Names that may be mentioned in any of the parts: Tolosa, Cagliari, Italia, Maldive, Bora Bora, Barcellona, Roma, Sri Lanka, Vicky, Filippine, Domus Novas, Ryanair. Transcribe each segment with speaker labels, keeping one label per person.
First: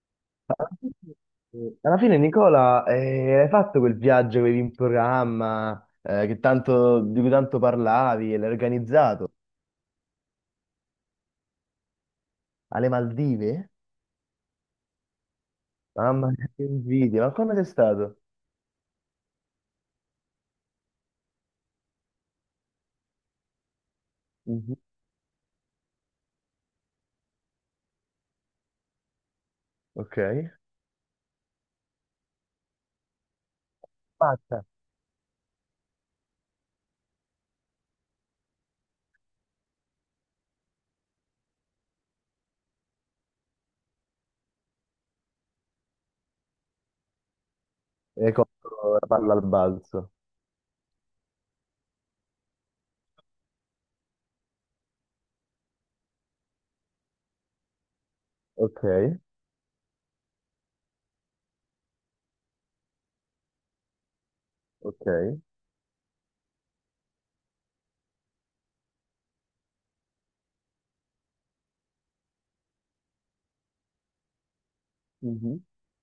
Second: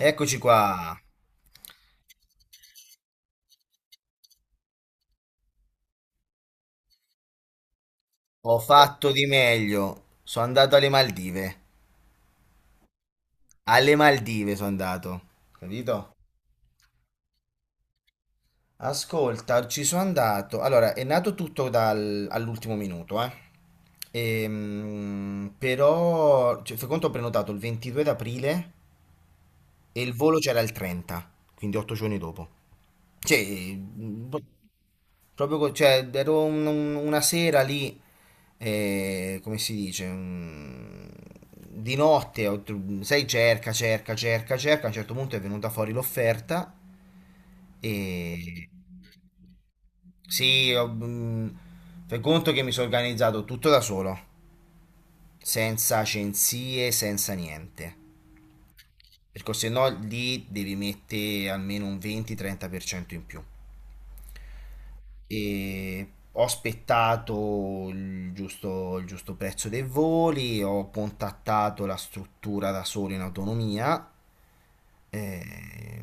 Speaker 1: Eccoci qua.
Speaker 2: Alla fine, Nicola, hai fatto quel viaggio che avevi in programma, di cui tanto parlavi e l'hai
Speaker 1: Ho fatto di
Speaker 2: organizzato
Speaker 1: meglio. Sono andato alle Maldive.
Speaker 2: alle Maldive?
Speaker 1: Alle Maldive sono andato. Capito?
Speaker 2: Mamma mia, che invidia, ma come sei stato?
Speaker 1: Ascolta, ci sono andato. Allora, è nato tutto all'ultimo minuto, eh.
Speaker 2: Mhm.
Speaker 1: Però, cioè, fai conto, ho prenotato il 22 d'aprile e il
Speaker 2: Ok.
Speaker 1: volo c'era il 30, quindi 8 giorni dopo. Cioè, mm, po-
Speaker 2: Fatta.
Speaker 1: Proprio, cioè, ero una sera lì, come si dice, di notte, sai, cerca, cerca, cerca, cerca, a un certo punto è venuta fuori l'offerta
Speaker 2: E hai
Speaker 1: e...
Speaker 2: colto la palla al balzo.
Speaker 1: Sì, fai conto che mi sono organizzato tutto da solo, senza agenzie, senza niente,
Speaker 2: Ok,
Speaker 1: perché se no lì devi mettere almeno un 20-30% in più.
Speaker 2: ok.
Speaker 1: E ho aspettato il giusto prezzo dei voli, ho contattato la struttura da solo in autonomia,
Speaker 2: Mhm.
Speaker 1: eh,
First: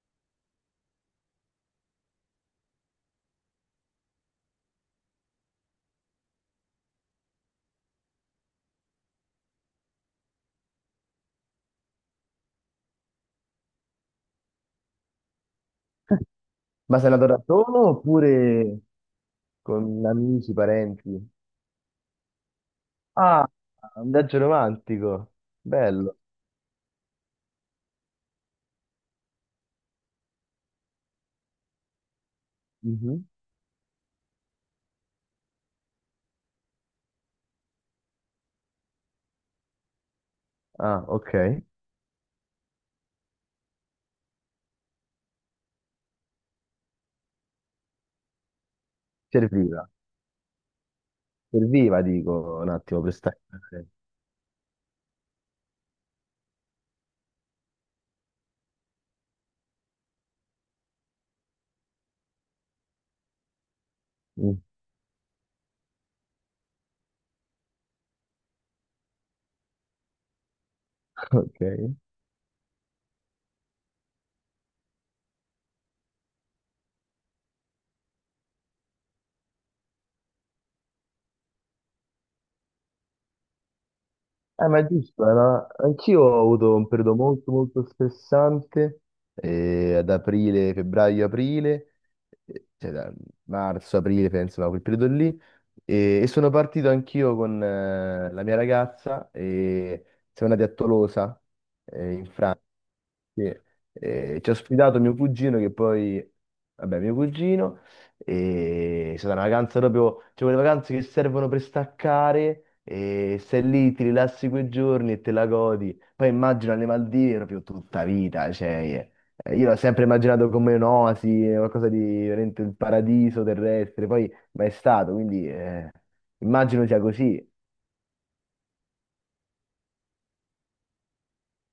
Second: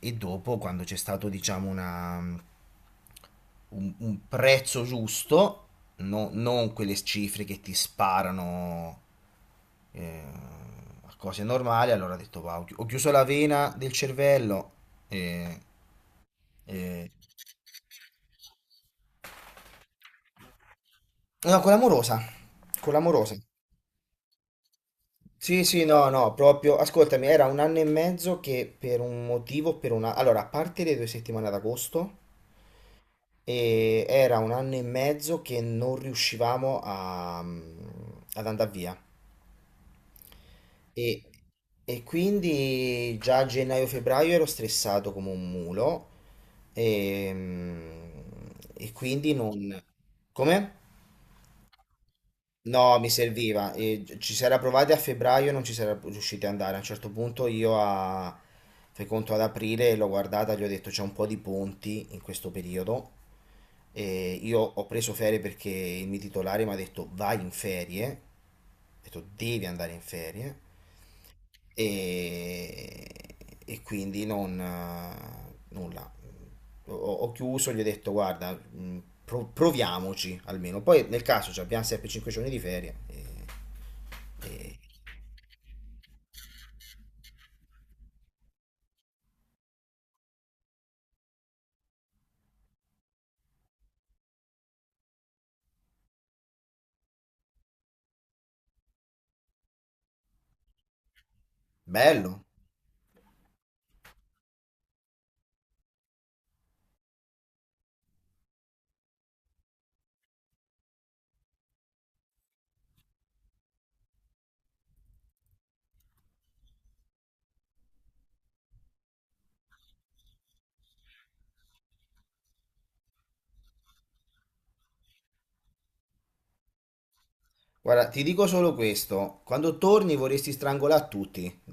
Speaker 1: e dopo quando c'è stato diciamo un prezzo giusto, non quelle cifre che ti sparano, eh, a cose normali, allora ho detto "Va, ho chiuso la vena del cervello e...
Speaker 2: Ma
Speaker 1: e".
Speaker 2: sei andato da solo oppure con amici, parenti?
Speaker 1: No, con l'amorosa, con l'amorosa.
Speaker 2: Ah, un viaggio romantico.
Speaker 1: Sì, sì, no,
Speaker 2: Bello.
Speaker 1: no, proprio, ascoltami, era un anno e mezzo che per un motivo, per una... Allora, a parte le 2 settimane ad agosto,
Speaker 2: Mhm.
Speaker 1: e era un anno e mezzo che non riuscivamo ad andare via.
Speaker 2: Ah,
Speaker 1: E,
Speaker 2: ok.
Speaker 1: e quindi già a gennaio-febbraio ero stressato come un mulo, e, e quindi non...
Speaker 2: Serviva.
Speaker 1: Come?
Speaker 2: Serviva, dico, un
Speaker 1: No,
Speaker 2: attimo
Speaker 1: mi
Speaker 2: per
Speaker 1: serviva.
Speaker 2: staccare.
Speaker 1: E ci si era provati a febbraio e non ci si era riusciti ad andare. A un certo punto io a... fai conto ad aprile l'ho guardata, gli ho detto c'è un po' di ponti in questo periodo. E io
Speaker 2: Mm.
Speaker 1: ho preso ferie perché il mio titolare mi ha detto vai in ferie. Ho detto devi andare in ferie
Speaker 2: Ok. Eh,
Speaker 1: e, e quindi non nulla. Ho chiuso, gli ho detto guarda, proviamoci almeno. Poi nel caso ci abbiamo sempre 5 giorni di ferie.
Speaker 2: ma è giusto, anch'io ho avuto un periodo molto molto stressante ad aprile, febbraio, aprile, cioè da marzo, aprile, penso, no, quel periodo lì. E sono partito anch'io con la mia ragazza e siamo andati a Tolosa, in
Speaker 1: Bello.
Speaker 2: Francia. Sì. Ci ha ospitato mio cugino che poi, vabbè, mio cugino. E è stata una vacanza proprio, cioè quelle vacanze che servono per staccare e stai lì, ti rilassi quei giorni e te la godi. Poi immagino alle Maldive proprio tutta vita, cioè io l'ho sempre immaginato come un'oasi, qualcosa di veramente il paradiso terrestre, poi mai stato, quindi immagino sia così.
Speaker 1: Guarda, ti dico solo questo, quando torni vorresti strangolare tutti.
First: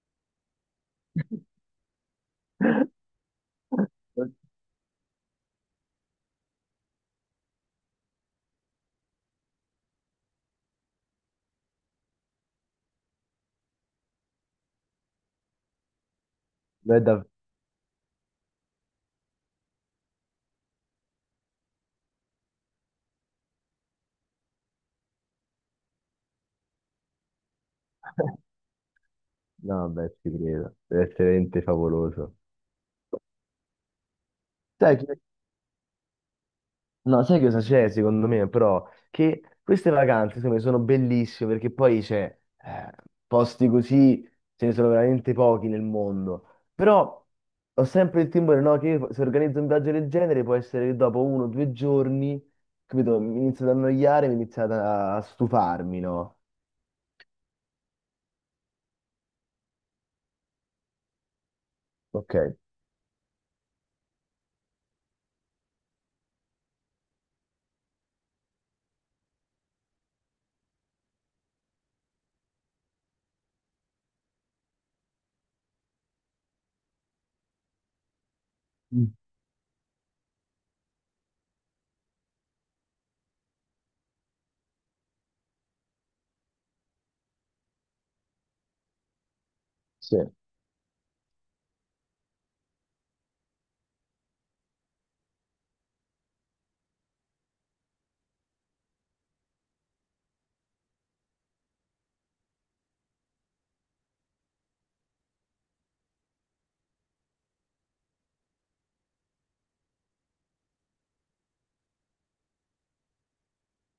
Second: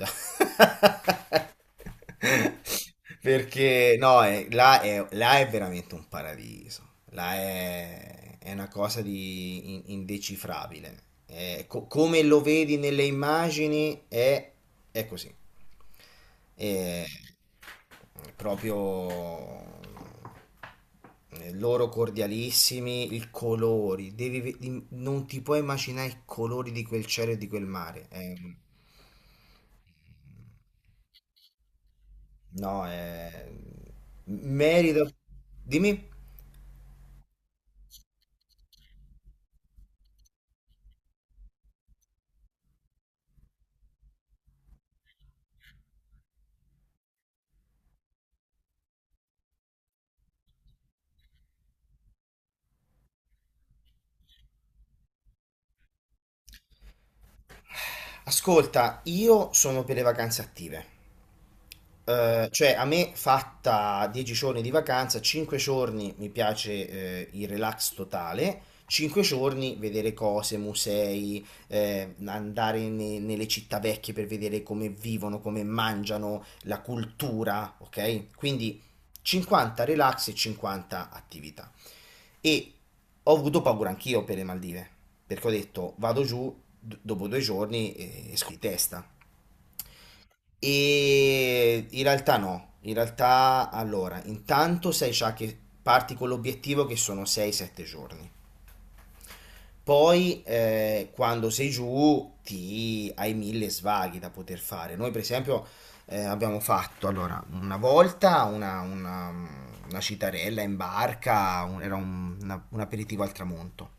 Speaker 1: Perché no, là, là è veramente un paradiso. Là è una cosa di indecifrabile. È come lo vedi nelle immagini è così.
Speaker 2: Non è
Speaker 1: È
Speaker 2: da-
Speaker 1: proprio, loro cordialissimi, i colori. Devi non ti puoi immaginare i colori di quel cielo e di quel mare.
Speaker 2: No, beh, ci credo, deve essere veramente favoloso.
Speaker 1: No, è...
Speaker 2: Sai.
Speaker 1: merito. Dimmi.
Speaker 2: No, sai cosa c'è secondo me, però? Che queste vacanze, secondo me, sono bellissime perché poi c'è eh, posti così, ce ne sono veramente pochi nel mondo. Però ho sempre il timore, no, che io, se organizzo un viaggio del genere può essere che dopo uno o due giorni, capito, mi inizio ad annoiare, a stufarmi, no?
Speaker 1: Ascolta, io sono per le vacanze attive.
Speaker 2: Ok.
Speaker 1: Cioè, a me fatta 10 giorni di vacanza, 5 giorni mi piace, il relax totale, 5 giorni vedere cose, musei, andare nelle città vecchie per vedere come vivono, come mangiano, la cultura, ok? Quindi
Speaker 2: Mm.
Speaker 1: 50 relax e 50 attività. E ho avuto paura anch'io per le Maldive, perché ho detto vado giù dopo 2 giorni e esco di testa.
Speaker 2: Sì,
Speaker 1: E in realtà no, in realtà allora, intanto sai già che parti con l'obiettivo che sono 6-7 giorni. Poi, quando sei giù ti hai mille svaghi da poter fare. Noi per esempio, abbiamo fatto allora una volta una citarella in barca, era un aperitivo al tramonto.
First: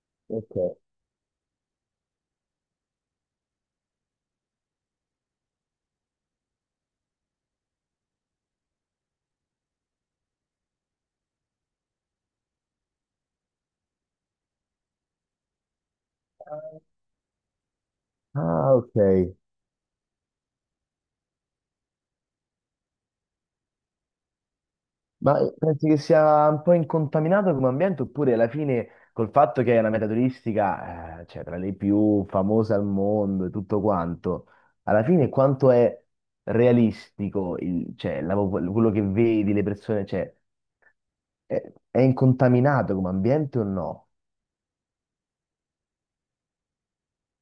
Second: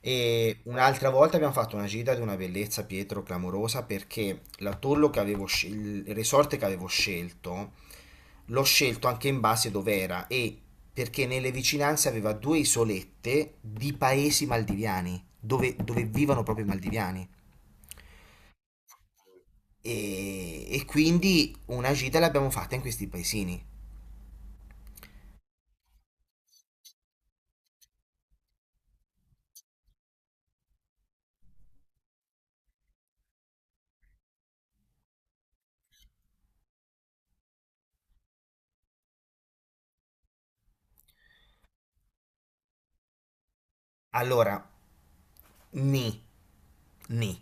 Speaker 1: E
Speaker 2: ok.
Speaker 1: un'altra volta abbiamo fatto una gita di una bellezza, Pietro, clamorosa, perché l'atollo che avevo il resort che avevo scelto, l'ho scelto anche in base dove era e perché nelle vicinanze aveva due isolette di paesi maldiviani, dove vivono proprio i maldiviani.
Speaker 2: Ah, ok.
Speaker 1: E quindi una gita l'abbiamo fatta in questi paesini.
Speaker 2: Ma pensi che sia un po' incontaminato come ambiente, oppure alla fine col fatto che è una meta turistica, cioè tra le più famose al mondo e tutto quanto, alla fine quanto è realistico cioè, quello che vedi, le persone, cioè, è incontaminato come ambiente o no?
Speaker 1: Allora, ni, ni.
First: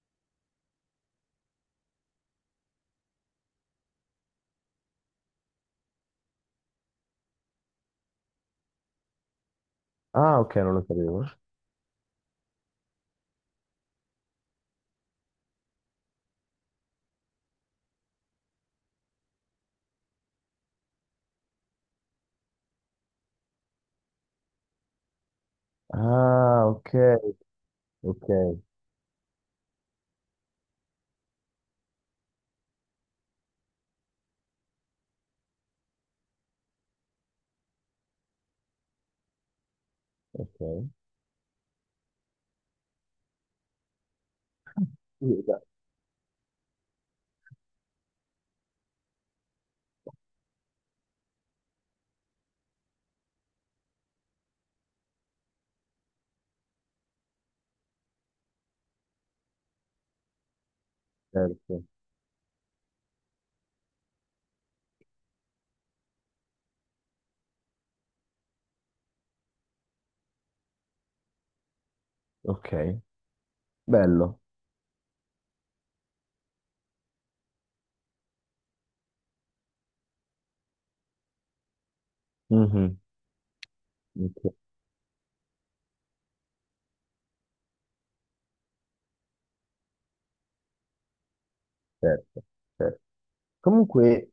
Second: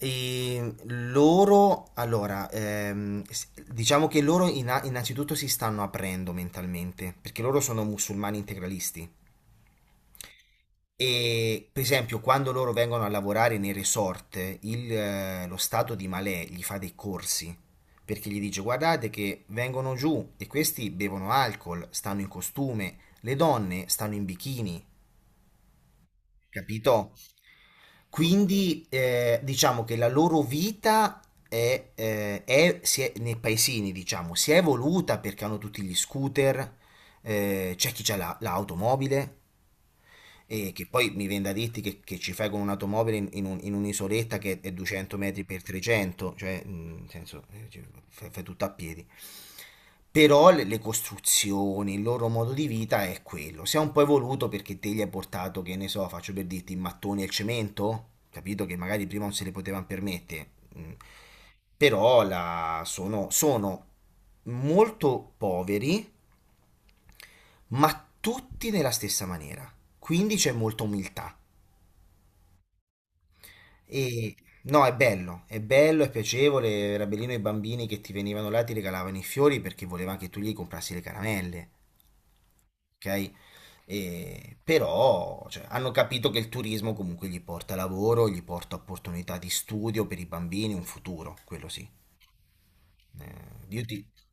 Speaker 1: E loro, allora, diciamo che loro innanzitutto si stanno aprendo mentalmente, perché loro sono musulmani integralisti.
Speaker 2: Ah, ok, non lo sapevo.
Speaker 1: E per esempio, quando loro vengono a lavorare nei resort, lo stato di Malè gli fa dei corsi, perché gli dice: "Guardate che vengono giù e questi bevono alcol, stanno in costume, le donne stanno in bikini".
Speaker 2: Ah, ok,
Speaker 1: Capito?
Speaker 2: ok,
Speaker 1: Quindi, diciamo che la loro vita nei paesini, diciamo, si è evoluta perché hanno tutti gli scooter, c'è chi ha l'automobile, e che
Speaker 2: ok.
Speaker 1: poi mi viene da dirti che ci fai con un'automobile in, in un'isoletta che è 200
Speaker 2: Sì,
Speaker 1: metri per
Speaker 2: esatto.
Speaker 1: 300, cioè, nel senso, fai tutto a piedi. Però le costruzioni, il loro modo di vita è quello. Si è un po' evoluto perché te gli hai portato, che ne so, faccio per dirti, i mattoni e il cemento, capito? Che magari prima non se li potevano permettere. Mm.
Speaker 2: Certo.
Speaker 1: Però sono molto poveri, ma tutti nella stessa maniera. Quindi c'è molta umiltà.
Speaker 2: Ok,
Speaker 1: E
Speaker 2: bello.
Speaker 1: no, è bello, è bello, è piacevole. Era bellino i bambini che ti venivano là e ti regalavano i fiori perché volevano che tu gli comprassi le caramelle.
Speaker 2: Mhm,
Speaker 1: Ok?
Speaker 2: ok.
Speaker 1: Però cioè, hanno capito che il turismo comunque gli porta lavoro, gli porta opportunità di studio per i bambini, un futuro, quello sì.
Speaker 2: Certo, certo.
Speaker 1: Io ti-
Speaker 2: Comunque,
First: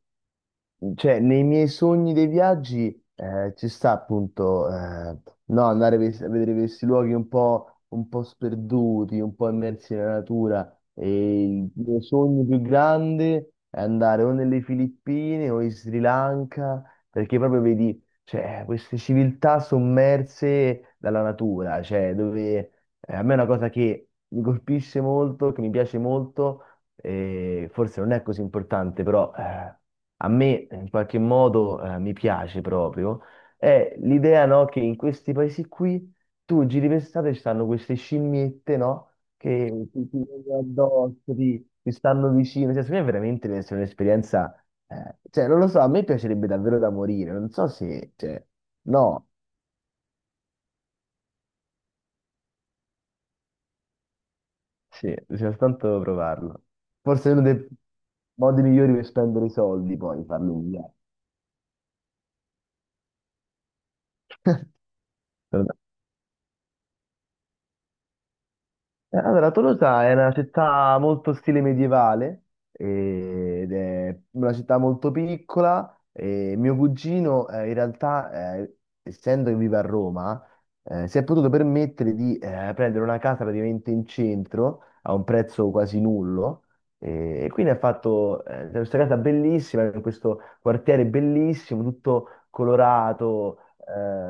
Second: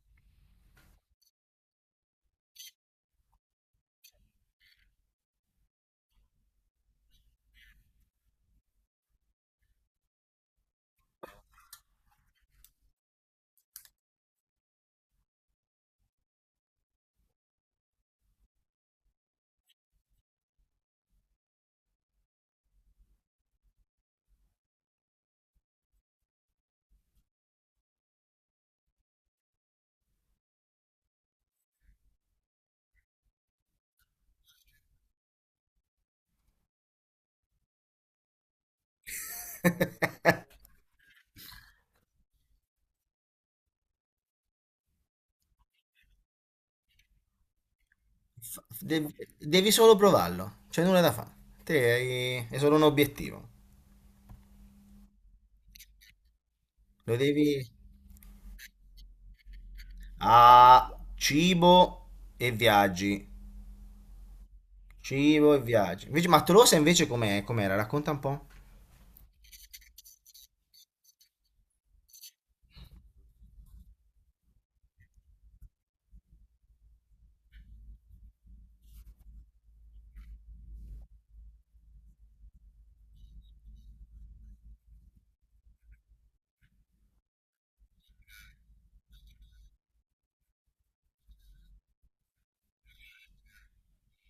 Speaker 2: cioè, nei miei sogni dei viaggi ci sta appunto no, a vedere questi luoghi un po' sperduti, un po' immersi nella natura. E il mio sogno più grande è andare o nelle Filippine o in Sri Lanka, perché proprio vedi, cioè, queste civiltà sommerse dalla natura, cioè, dove a me è una cosa che mi colpisce molto, che mi piace molto e forse non è così importante, però a me in qualche modo mi piace proprio, è l'idea, no, che in questi paesi qui tu giri per strada e ci stanno queste scimmiette, no, che ti vengono addosso, ti stanno vicino, cioè, secondo me veramente deve essere un'esperienza, cioè non lo so, a me piacerebbe davvero da morire, non so se, cioè,
Speaker 1: fa- devi,
Speaker 2: no,
Speaker 1: devi solo provarlo, c'è nulla da fare. Te è solo un obiettivo.
Speaker 2: sì, bisogna soltanto provarlo.
Speaker 1: Lo
Speaker 2: Forse è uno
Speaker 1: devi
Speaker 2: dei modi migliori per spendere i soldi, poi farlo un
Speaker 1: a
Speaker 2: viaggio.
Speaker 1: cibo e viaggi. Cibo e viaggi. Invece, ma Tolosa invece com'è? Com'era? Racconta un po'.
Speaker 2: Allora, Tolosa è una città molto stile medievale ed è una città molto piccola. E mio cugino, in realtà, essendo che vive a Roma, si è potuto permettere di prendere una casa praticamente in centro a un prezzo quasi nullo. E quindi ha fatto questa casa bellissima, in questo quartiere bellissimo, tutto colorato.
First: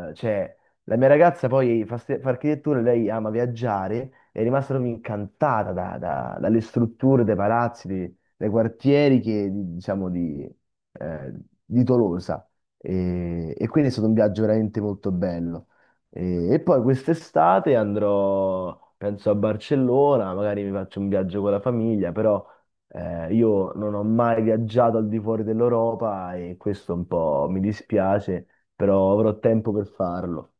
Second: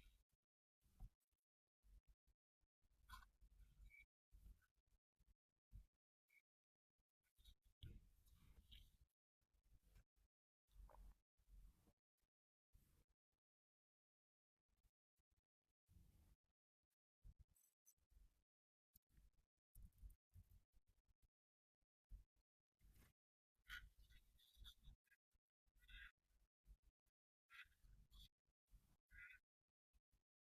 Speaker 2: Cioè, la mia ragazza poi fa architettura, lei ama viaggiare è rimasta proprio incantata dalle strutture dei palazzi, dei quartieri che, diciamo, eh, di Tolosa. E quindi è stato un viaggio veramente molto bello. E poi quest'estate andrò, penso, a Barcellona, magari mi faccio un viaggio con la famiglia, però io non ho mai viaggiato al di fuori dell'Europa e questo un po' mi dispiace, però avrò tempo per farlo.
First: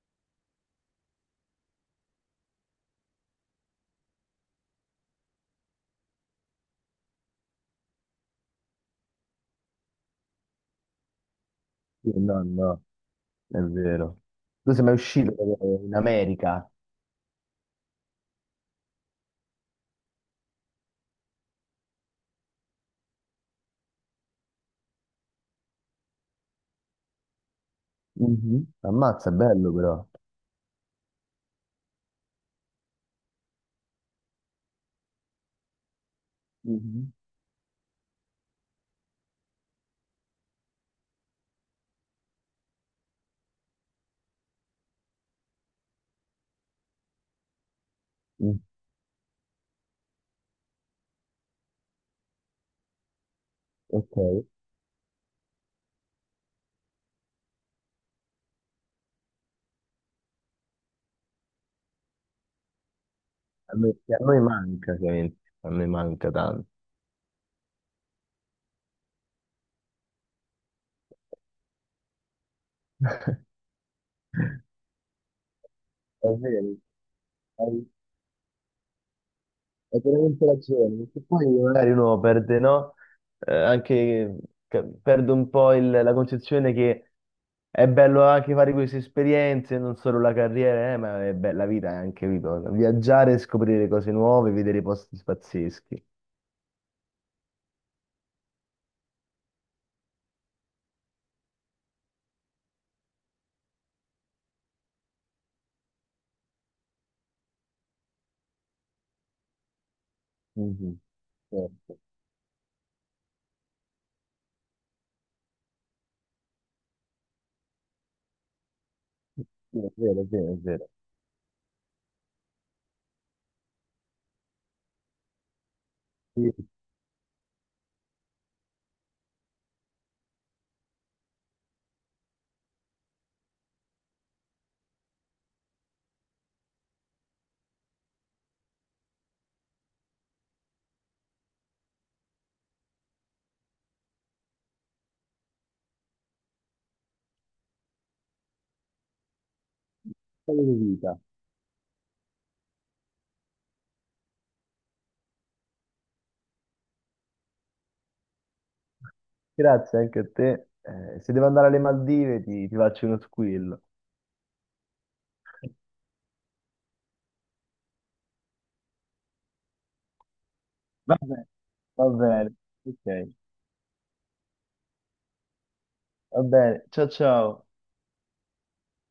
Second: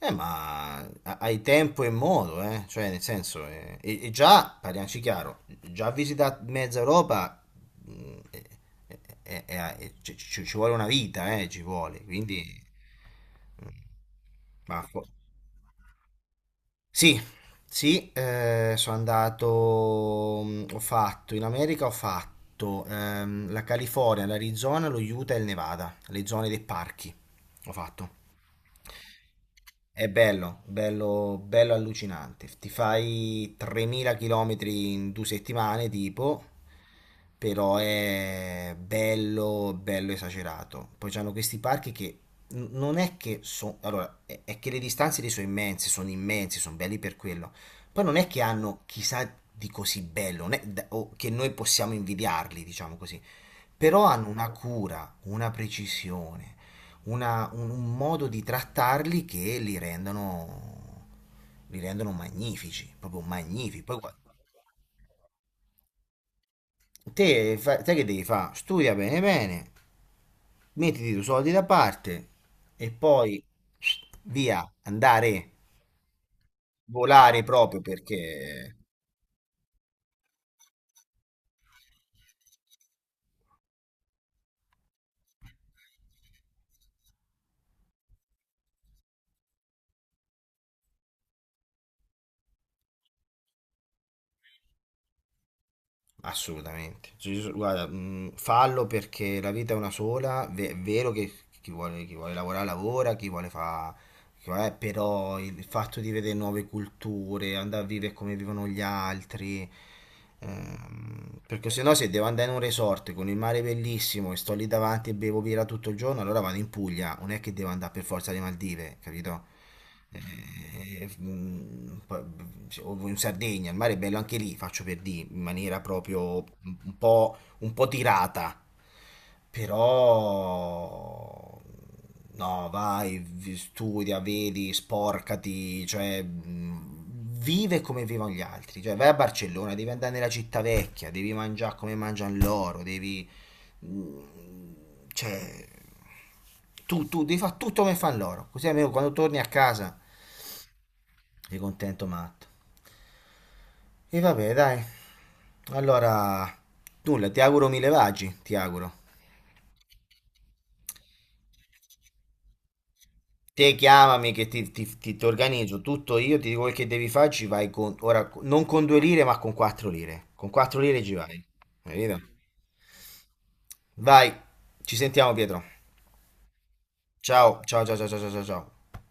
Speaker 1: Ma hai tempo e modo, eh? Cioè, nel senso, e già, parliamoci chiaro, già visitato mezza Europa, mh, eh, ci vuole una vita, ci vuole,
Speaker 2: Sì, no,
Speaker 1: quindi...
Speaker 2: no. È
Speaker 1: mm,
Speaker 2: vero. Tu
Speaker 1: Ma
Speaker 2: sei mai
Speaker 1: fo-
Speaker 2: uscito in America?
Speaker 1: sì, sì, sono andato, in America ho fatto la California, l'Arizona, lo Utah e il Nevada, le zone dei parchi, ho fatto.
Speaker 2: Mhm. Ammazza, è bello però.
Speaker 1: È bello, bello, bello allucinante. Ti fai 3000 km in 2 settimane, tipo,
Speaker 2: Mhm.
Speaker 1: però è bello, bello esagerato. Poi c'hanno questi parchi che non è che sono... Allora, è che le distanze lì sono immense, sono immensi, sono belli per quello. Poi non è che
Speaker 2: Mm.
Speaker 1: hanno chissà di così bello, non è o che noi possiamo invidiarli, diciamo così, però
Speaker 2: Ok.
Speaker 1: hanno una cura, una precisione, un modo di trattarli che li rendono magnifici, proprio
Speaker 2: A
Speaker 1: magnifici.
Speaker 2: noi,
Speaker 1: Poi,
Speaker 2: a noi manca, ovviamente. A noi manca tanto.
Speaker 1: te, sai che devi fare? Studia bene bene, mettiti i tuoi soldi da parte e poi via, andare,
Speaker 2: È vero.
Speaker 1: volare proprio perché...
Speaker 2: Hai veramente ragione, perché poi magari uno perde, no? Anche perde un po' la concezione che è bello anche fare queste esperienze, non solo la carriera, ma è bella vita anche, capito? Viaggiare, scoprire cose nuove, vedere posti pazzeschi.
Speaker 1: Assolutamente. Cioè, io guarda, fallo perché la vita è una sola, è vero che chi vuole lavorare lavora, chi vuole fare. Però il fatto di vedere nuove culture, andare a vivere come vivono gli altri,
Speaker 2: Mhm,
Speaker 1: perché se no
Speaker 2: certo.
Speaker 1: se devo andare in un resort con il mare bellissimo e sto lì davanti e bevo birra tutto il giorno, allora vado in Puglia, non è che devo andare per forza alle Maldive, capito?
Speaker 2: Sì, è vero, è vero, è vero.
Speaker 1: Poi, o in Sardegna, il mare è bello anche lì, faccio per dire, in maniera proprio
Speaker 2: Sì,
Speaker 1: un po' tirata, però no, vai, studia, vedi, sporcati, cioè vive come vivono gli altri, cioè vai a Barcellona, devi andare nella città vecchia, devi mangiare come mangiano loro, devi cioè tu devi fare tutto come fanno loro, così almeno quando torni a casa
Speaker 2: storia di vita.
Speaker 1: sei contento matto. E vabbè, dai. Allora, nulla, ti auguro mille vagi, ti auguro.
Speaker 2: Grazie anche a te. Se devo andare alle Maldive ti faccio uno
Speaker 1: Te
Speaker 2: squillo.
Speaker 1: chiamami che ti organizzo tutto io, ti dico quel che devi fare, ci vai con, ora, non con 2 lire, ma con 4 lire. Con quattro lire ci
Speaker 2: Va
Speaker 1: vai.
Speaker 2: bene, va
Speaker 1: Capito?
Speaker 2: bene. Ok,
Speaker 1: Vai, ci sentiamo, Pietro.
Speaker 2: va bene. Ciao
Speaker 1: Ciao,
Speaker 2: ciao.
Speaker 1: ciao, ciao, ciao, ciao, ciao, ciao. Ciao.